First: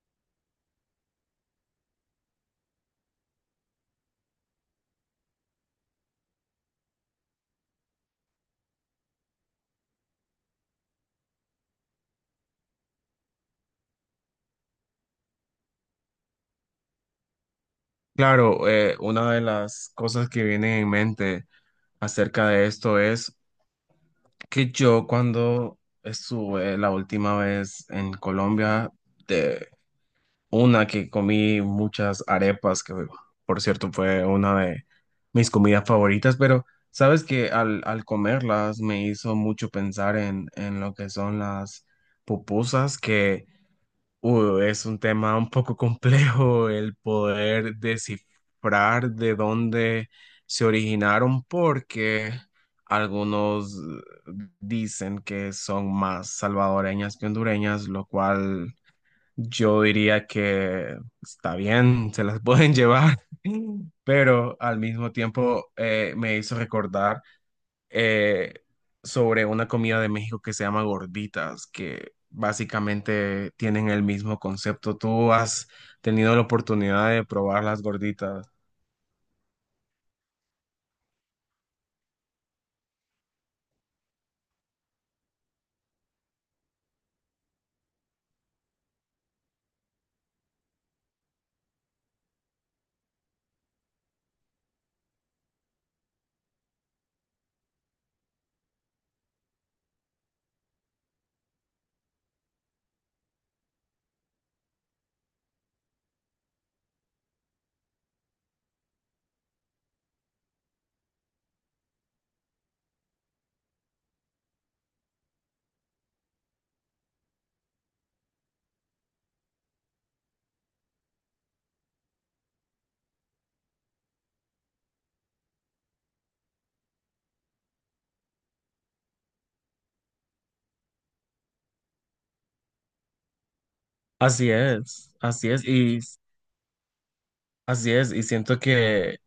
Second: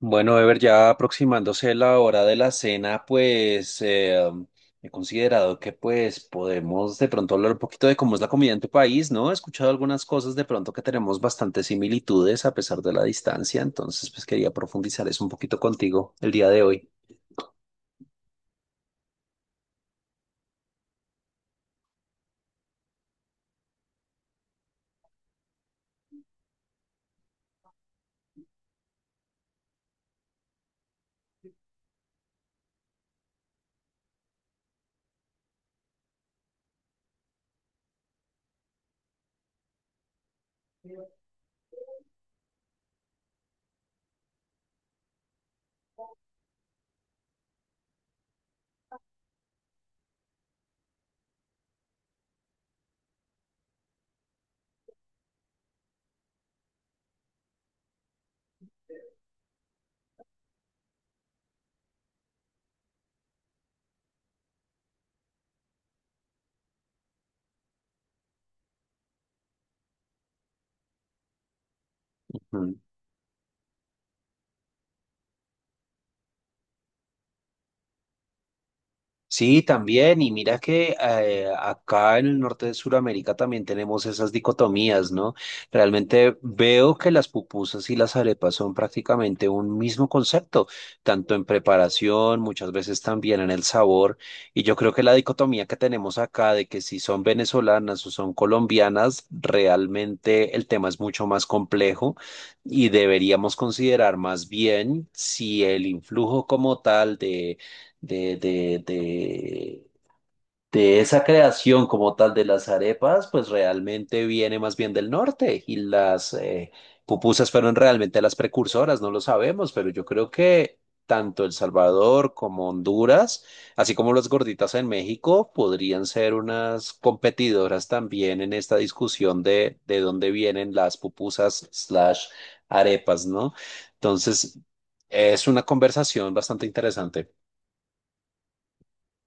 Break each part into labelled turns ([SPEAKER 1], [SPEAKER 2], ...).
[SPEAKER 1] Bueno, Ever, ya aproximándose la hora de la cena, pues he considerado que pues podemos de pronto hablar un poquito de cómo es la comida en tu país, ¿no? He escuchado algunas cosas de pronto que tenemos bastantes similitudes a pesar de la distancia, entonces pues quería profundizar eso un poquito contigo el día de hoy.
[SPEAKER 2] Claro, una de las cosas que viene en mente acerca de esto es que yo cuando estuve la última vez en Colombia, de una que comí muchas arepas, que por cierto fue una de mis comidas favoritas, pero sabes que al comerlas me hizo mucho pensar en lo que son las pupusas, que es un tema un poco complejo el poder descifrar de dónde se originaron porque algunos dicen que son más salvadoreñas que hondureñas, lo cual yo diría que está bien, se las pueden llevar, pero al mismo tiempo me hizo recordar eh, sobre una comida de México que se llama gorditas, que
[SPEAKER 1] Mm.
[SPEAKER 2] básicamente tienen el mismo concepto. ¿Tú has tenido la oportunidad de probar las gorditas?
[SPEAKER 1] Sí, también. Y mira que acá en el norte de Sudamérica también tenemos esas dicotomías, ¿no? Realmente veo que las pupusas y las arepas son prácticamente un mismo concepto, tanto en preparación, muchas veces también en el sabor. Y yo creo que la dicotomía que tenemos acá de que si son venezolanas o son colombianas, realmente el tema es mucho más complejo y deberíamos considerar más bien si el influjo como tal de, de, de, de esa creación como tal de las arepas, pues realmente viene más bien del norte y las pupusas fueron realmente las precursoras, no lo sabemos, pero yo creo que tanto El Salvador como Honduras, así como las gorditas en México, podrían ser unas competidoras también en esta discusión de dónde vienen las pupusas slash arepas, ¿no?
[SPEAKER 2] Así
[SPEAKER 1] Entonces,
[SPEAKER 2] es,
[SPEAKER 1] es
[SPEAKER 2] así
[SPEAKER 1] una
[SPEAKER 2] es, y
[SPEAKER 1] conversación bastante interesante.
[SPEAKER 2] así es, y siento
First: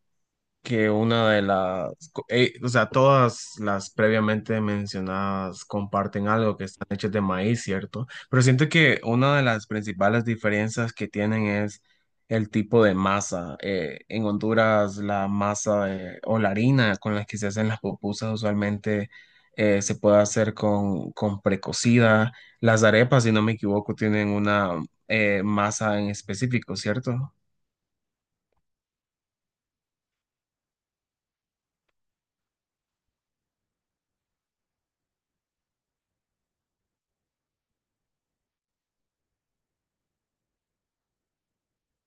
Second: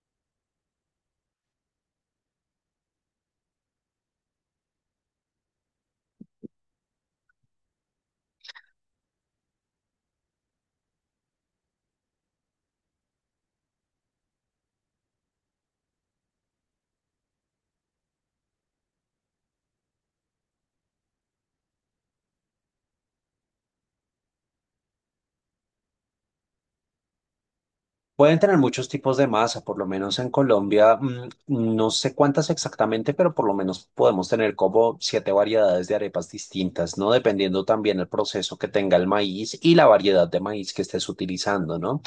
[SPEAKER 2] que una de las, o sea, todas las previamente mencionadas comparten algo que están hechas de maíz, ¿cierto? Pero siento que una de las principales diferencias que tienen es el tipo de masa. En Honduras, la o la harina con la que se hacen las pupusas usualmente se puede hacer con precocida. Las arepas, si no me equivoco, tienen una masa en específico, ¿cierto?
[SPEAKER 1] Pueden tener muchos tipos de masa, por lo menos en Colombia, no sé cuántas exactamente, pero por lo menos podemos tener como siete variedades de arepas distintas, ¿no? Dependiendo también el proceso que tenga el maíz y la variedad de maíz que estés utilizando, ¿no?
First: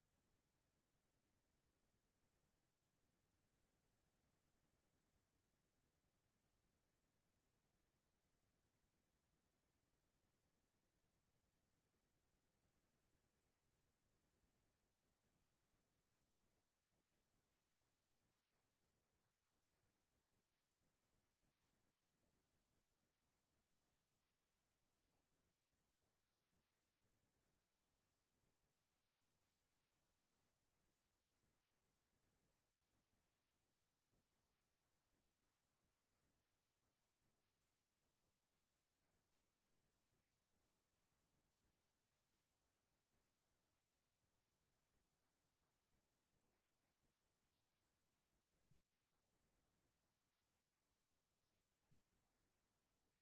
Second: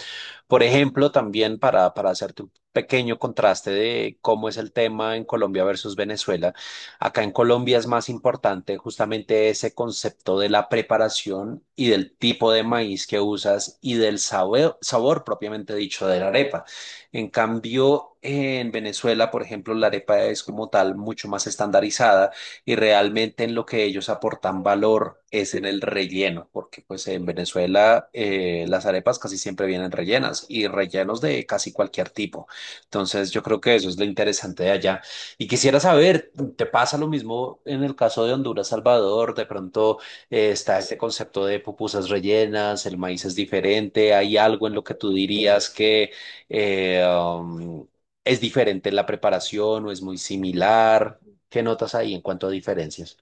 [SPEAKER 1] Por ejemplo, también para hacerte un pequeño contraste de cómo es el tema en Colombia versus Venezuela, acá en Colombia es más importante justamente ese concepto de la preparación y del tipo de maíz que usas y del sabor, sabor propiamente dicho de la arepa. En cambio, en Venezuela, por ejemplo, la arepa es como tal mucho más estandarizada y realmente en lo que ellos aportan valor es en el relleno, porque pues en Venezuela las arepas casi siempre vienen rellenas y rellenos de casi cualquier tipo. Entonces yo creo que eso es lo interesante de allá. Y quisiera saber, ¿te pasa lo mismo en el caso de Honduras, Salvador? De pronto está este concepto de pupusas rellenas, el maíz es diferente, ¿hay algo en lo que tú dirías que... eh, um, ¿Es diferente en la preparación o es muy similar? ¿Qué notas ahí en cuanto a diferencias?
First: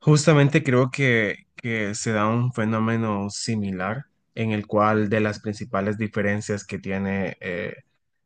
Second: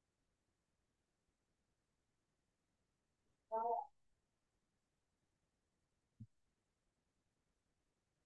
[SPEAKER 2] Justamente creo que se da un fenómeno similar en el cual de las principales diferencias que tiene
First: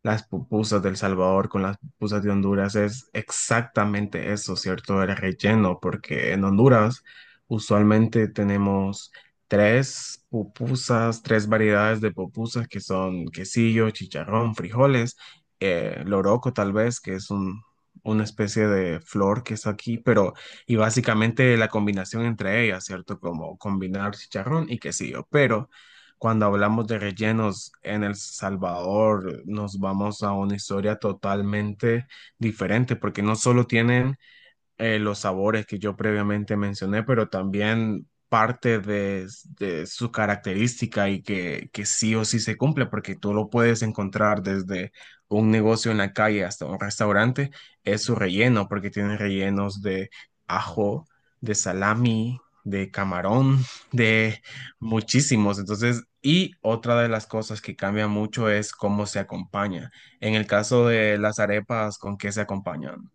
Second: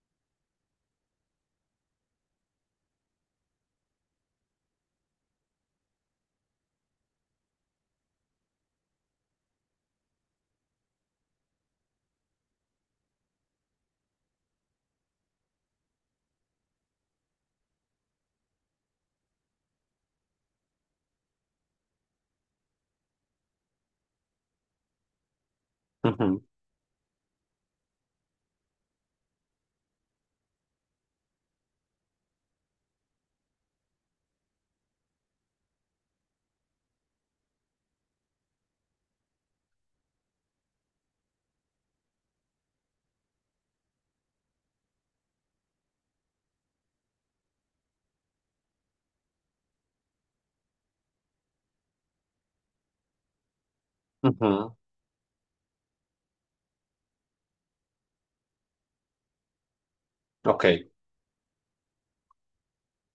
[SPEAKER 2] las pupusas del Salvador con las pupusas de Honduras es exactamente eso, ¿cierto? El relleno, porque en Honduras usualmente tenemos tres pupusas, tres variedades de pupusas que son quesillo, chicharrón, frijoles, loroco tal vez, que es una especie de flor que es aquí, pero y básicamente la combinación entre ellas, ¿cierto? Como combinar chicharrón y quesillo. Pero
[SPEAKER 1] Ujú,
[SPEAKER 2] cuando hablamos de rellenos en El Salvador, nos vamos a una historia totalmente diferente, porque no solo tienen los sabores que yo previamente mencioné, pero también parte de su característica y que sí o sí se cumple, porque tú lo puedes encontrar desde un negocio en la calle hasta un restaurante, es su relleno, porque tiene rellenos de ajo, de salami, de camarón, de
[SPEAKER 1] ujú.
[SPEAKER 2] muchísimos. Entonces, y otra de las cosas que cambia mucho es cómo se acompaña. En el
[SPEAKER 1] Ok.
[SPEAKER 2] caso de las arepas, ¿con qué se acompañan?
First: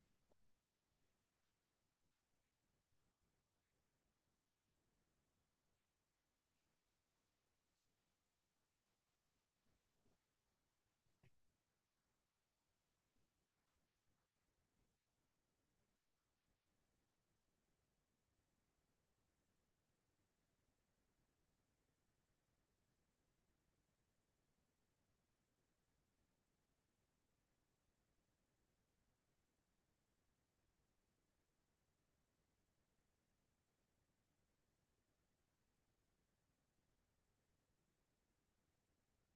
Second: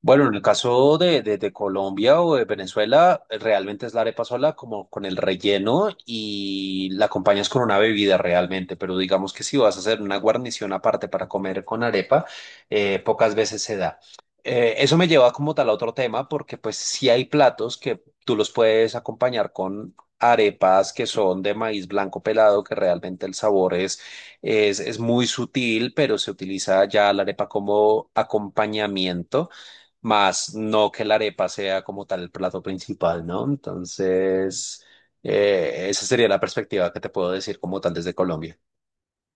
[SPEAKER 1] Bueno, en el caso de, de Colombia o de Venezuela, realmente es la arepa sola como con el relleno y la acompañas con una bebida realmente, pero digamos que si vas a hacer una guarnición aparte para comer con arepa, pocas veces se da. Eso me lleva como tal a otro tema porque pues sí hay platos que tú los puedes acompañar con arepas que son de maíz blanco pelado, que realmente el sabor es... Es muy sutil, pero se utiliza ya la arepa como acompañamiento más no que la arepa sea como tal el plato principal, ¿no? Entonces, esa sería la perspectiva que te puedo decir como tal desde Colombia.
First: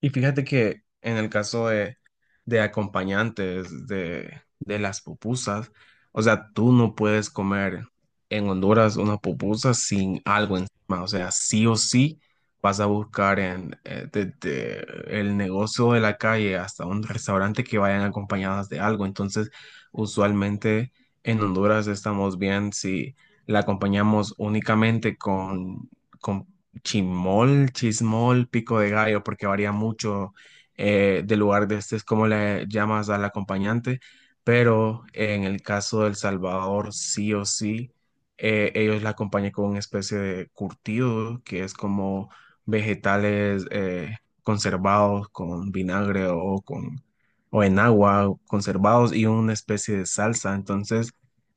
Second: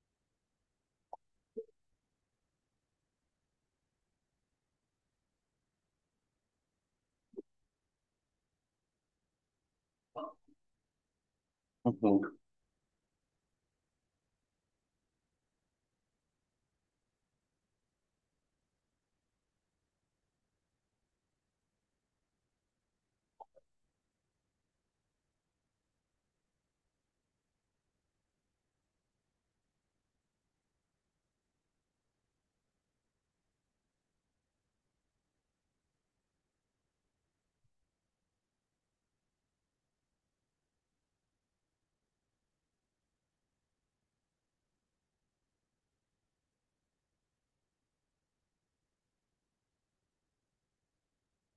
[SPEAKER 2] Y fíjate que en el caso de acompañantes de las pupusas, o sea, tú no puedes comer en Honduras una pupusa sin algo encima. O sea, sí o sí
[SPEAKER 1] Ujú.
[SPEAKER 2] vas a buscar en, desde el negocio de la calle hasta un restaurante que vayan acompañadas de algo. Entonces, usualmente en Honduras estamos bien si la acompañamos únicamente con chimol, chismol, pico de gallo, porque varía mucho del lugar de este, es como le llamas al acompañante, pero en el caso del Salvador, sí o sí, ellos la acompañan con una especie de curtido, que es como vegetales conservados con vinagre o con o en agua conservados y una especie de salsa. Entonces,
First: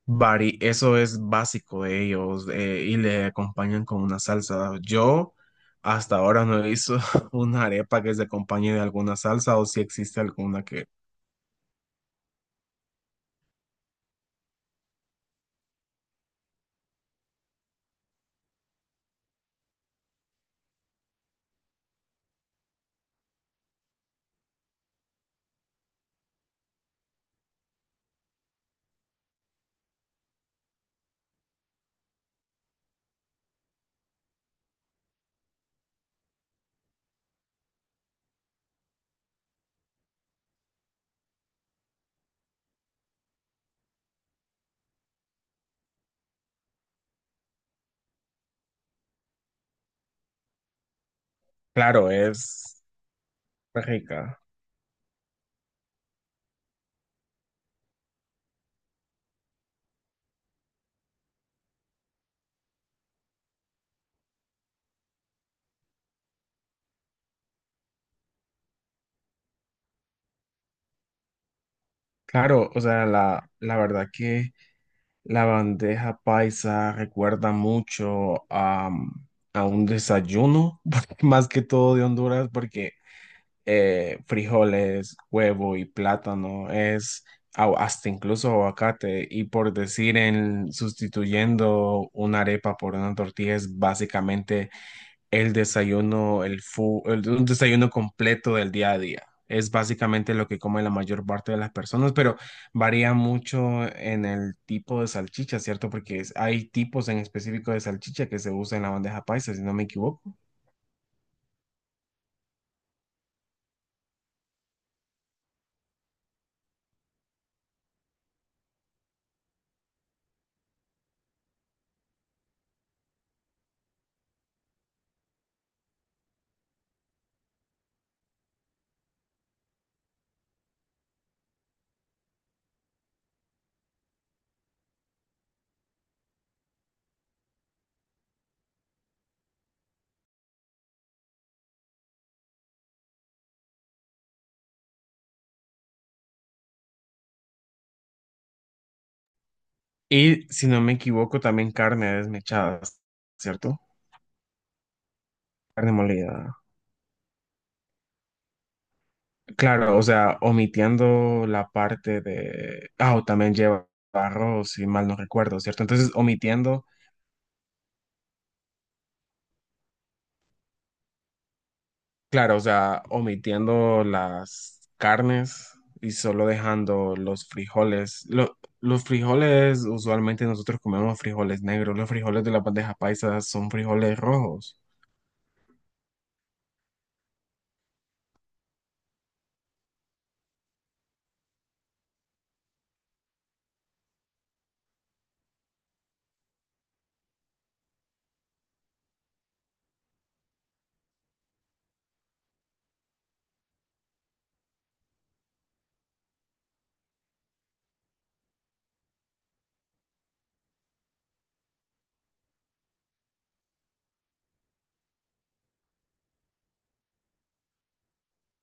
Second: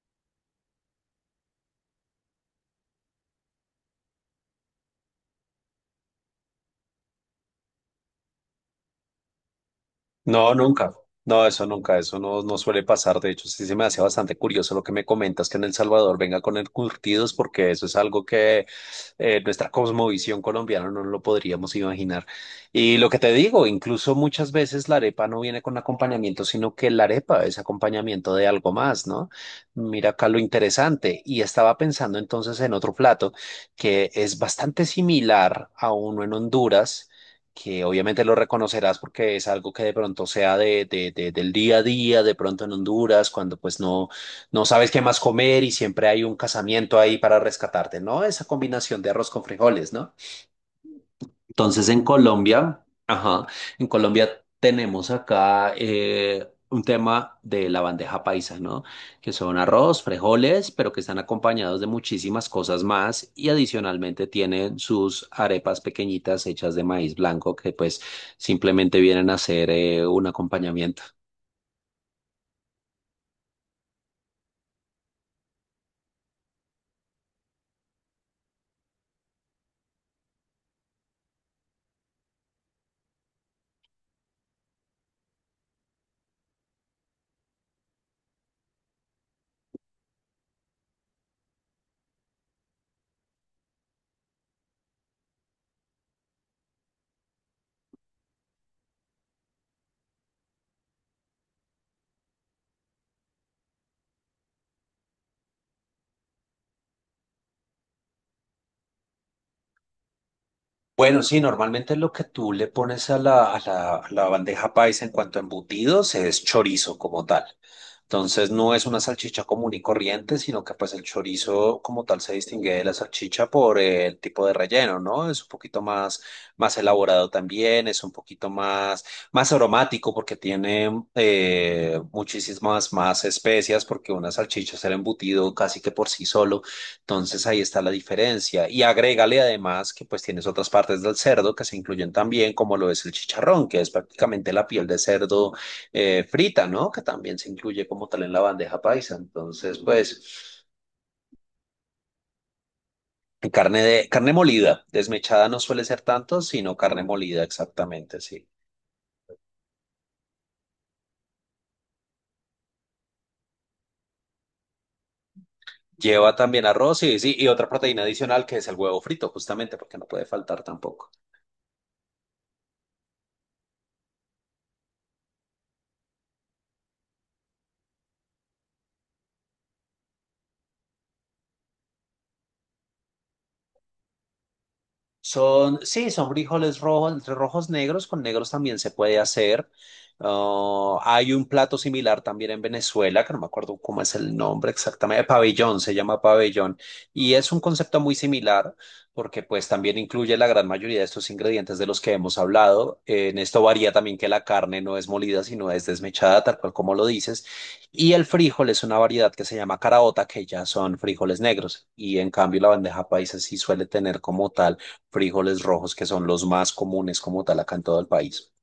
[SPEAKER 2] Bari, eso es básico de ellos y le acompañan con una salsa. Yo hasta ahora no he visto una arepa que se acompañe de alguna salsa o si existe
[SPEAKER 1] No,
[SPEAKER 2] alguna que,
[SPEAKER 1] nunca. No, eso nunca, eso no, no suele pasar. De hecho, sí se me hace bastante curioso lo que me comentas que en El Salvador venga con el curtidos, porque eso es algo que nuestra cosmovisión colombiana no lo podríamos imaginar. Y lo que te digo, incluso muchas veces la arepa no viene con acompañamiento, sino que la arepa es acompañamiento de algo más, ¿no? Mira acá lo interesante. Y estaba pensando entonces en otro plato que es bastante similar a uno en Honduras que obviamente lo reconocerás porque es algo que de pronto sea de, del día a día, de pronto en Honduras, cuando pues no, no sabes qué más comer y siempre hay un casamiento ahí para rescatarte, ¿no? Esa combinación de arroz con frijoles, ¿no? Entonces en
[SPEAKER 2] claro, es
[SPEAKER 1] Colombia, ajá, en
[SPEAKER 2] rica.
[SPEAKER 1] Colombia tenemos acá un tema de la bandeja paisa, ¿no? Que son arroz, frijoles, pero que están acompañados de muchísimas cosas más y adicionalmente tienen sus arepas pequeñitas hechas de maíz blanco que pues simplemente vienen a ser un acompañamiento.
[SPEAKER 2] Claro, o sea, la verdad que la bandeja paisa recuerda mucho a un desayuno, más que todo de Honduras, porque frijoles, huevo y plátano, es hasta incluso aguacate. Y por decir en sustituyendo una arepa por una tortilla es básicamente el desayuno, un desayuno completo del día a día. Es básicamente lo que come la mayor parte de las personas, pero varía mucho en el tipo de salchicha, ¿cierto? Hay tipos en específico de salchicha que se usa en la bandeja paisa, si no me equivoco.
[SPEAKER 1] Bueno, sí, normalmente lo que tú le pones a la, a la bandeja paisa en cuanto a embutidos es chorizo como tal. Entonces no es una salchicha común y corriente, sino que pues el chorizo como tal se distingue de la salchicha por el tipo de relleno, ¿no? Es un poquito más, más elaborado también, es un poquito más, más aromático porque tiene muchísimas más especias porque una salchicha es el embutido casi que por sí solo. Entonces ahí está la diferencia. Y agrégale además que pues tienes otras partes del cerdo que se incluyen también, como lo es el chicharrón, que es prácticamente la piel de cerdo frita, ¿no? Que también se incluye como tal en la bandeja paisa. Entonces,
[SPEAKER 2] Y
[SPEAKER 1] pues,
[SPEAKER 2] si no me equivoco, también carne desmechada, ¿cierto?
[SPEAKER 1] carne de, carne molida, desmechada no suele
[SPEAKER 2] Carne
[SPEAKER 1] ser tanto,
[SPEAKER 2] molida.
[SPEAKER 1] sino carne molida, exactamente, sí.
[SPEAKER 2] Claro, o sea, omitiendo la parte de Ah, o también lleva arroz, si mal no recuerdo, ¿cierto? Entonces,
[SPEAKER 1] Lleva también
[SPEAKER 2] omitiendo
[SPEAKER 1] arroz y, sí, y otra proteína adicional que es el huevo frito, justamente, porque no puede faltar tampoco.
[SPEAKER 2] claro, o sea, omitiendo las carnes y solo dejando los frijoles. Los frijoles, usualmente nosotros comemos frijoles negros. Los frijoles de la bandeja paisa son frijoles rojos.
[SPEAKER 1] Son, sí, son frijoles rojos, entre rojos negros, con negros también se puede hacer. Ah, hay un plato similar también en Venezuela, que no me acuerdo cómo es el nombre exactamente, pabellón, se llama pabellón. Y es un concepto muy similar, porque pues también incluye la gran mayoría de estos ingredientes de los que hemos hablado. En esto varía también que la carne no es molida, sino es desmechada, tal cual como lo dices. Y el frijol es una variedad que se llama caraota, que ya son frijoles negros. Y en cambio la bandeja paisa sí suele tener como tal frijoles rojos, que son los más comunes como tal acá en todo el país.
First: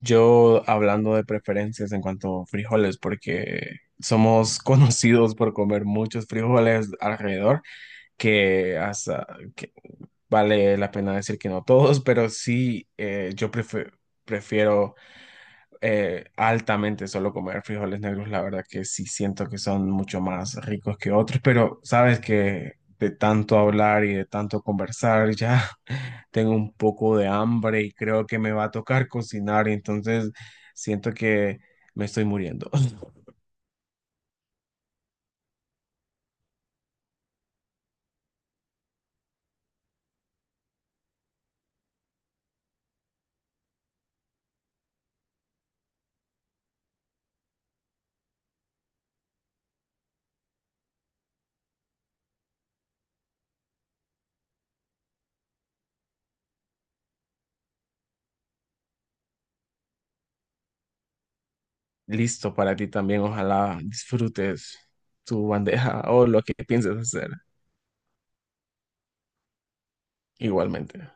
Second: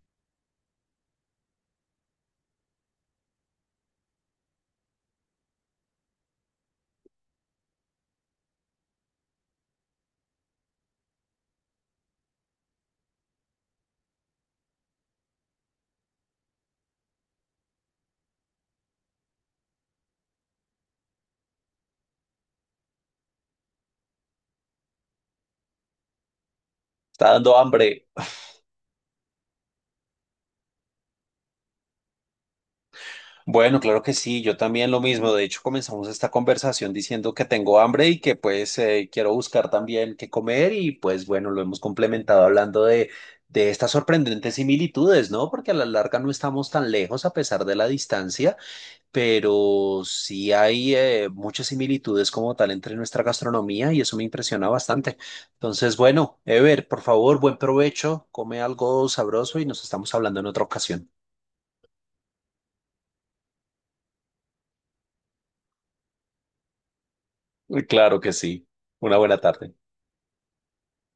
[SPEAKER 2] Yo hablando de preferencias en cuanto a frijoles, porque somos conocidos por comer muchos frijoles alrededor, que, hasta, que vale la pena decir que no todos, pero sí, prefiero altamente solo comer frijoles negros. La verdad que sí siento que son mucho más ricos que otros, pero sabes que de tanto hablar y de tanto conversar ya tengo un poco de
[SPEAKER 1] Está dando
[SPEAKER 2] hambre y
[SPEAKER 1] hambre.
[SPEAKER 2] creo que me va a tocar cocinar, y entonces siento que me estoy muriendo.
[SPEAKER 1] Bueno, claro que sí, yo también lo mismo. De hecho, comenzamos esta conversación diciendo que tengo hambre y que pues quiero buscar también qué comer y pues bueno, lo hemos complementado hablando de estas sorprendentes similitudes, ¿no? Porque a la larga no estamos tan lejos a pesar de la distancia pero sí hay muchas similitudes como tal entre nuestra gastronomía y eso me impresiona bastante. Entonces, bueno, Ever, por favor, buen provecho, come algo sabroso y nos estamos hablando en otra ocasión.
[SPEAKER 2] Listo para ti también, ojalá disfrutes tu bandeja o lo que pienses hacer
[SPEAKER 1] Claro que sí. Una buena tarde.
[SPEAKER 2] igualmente.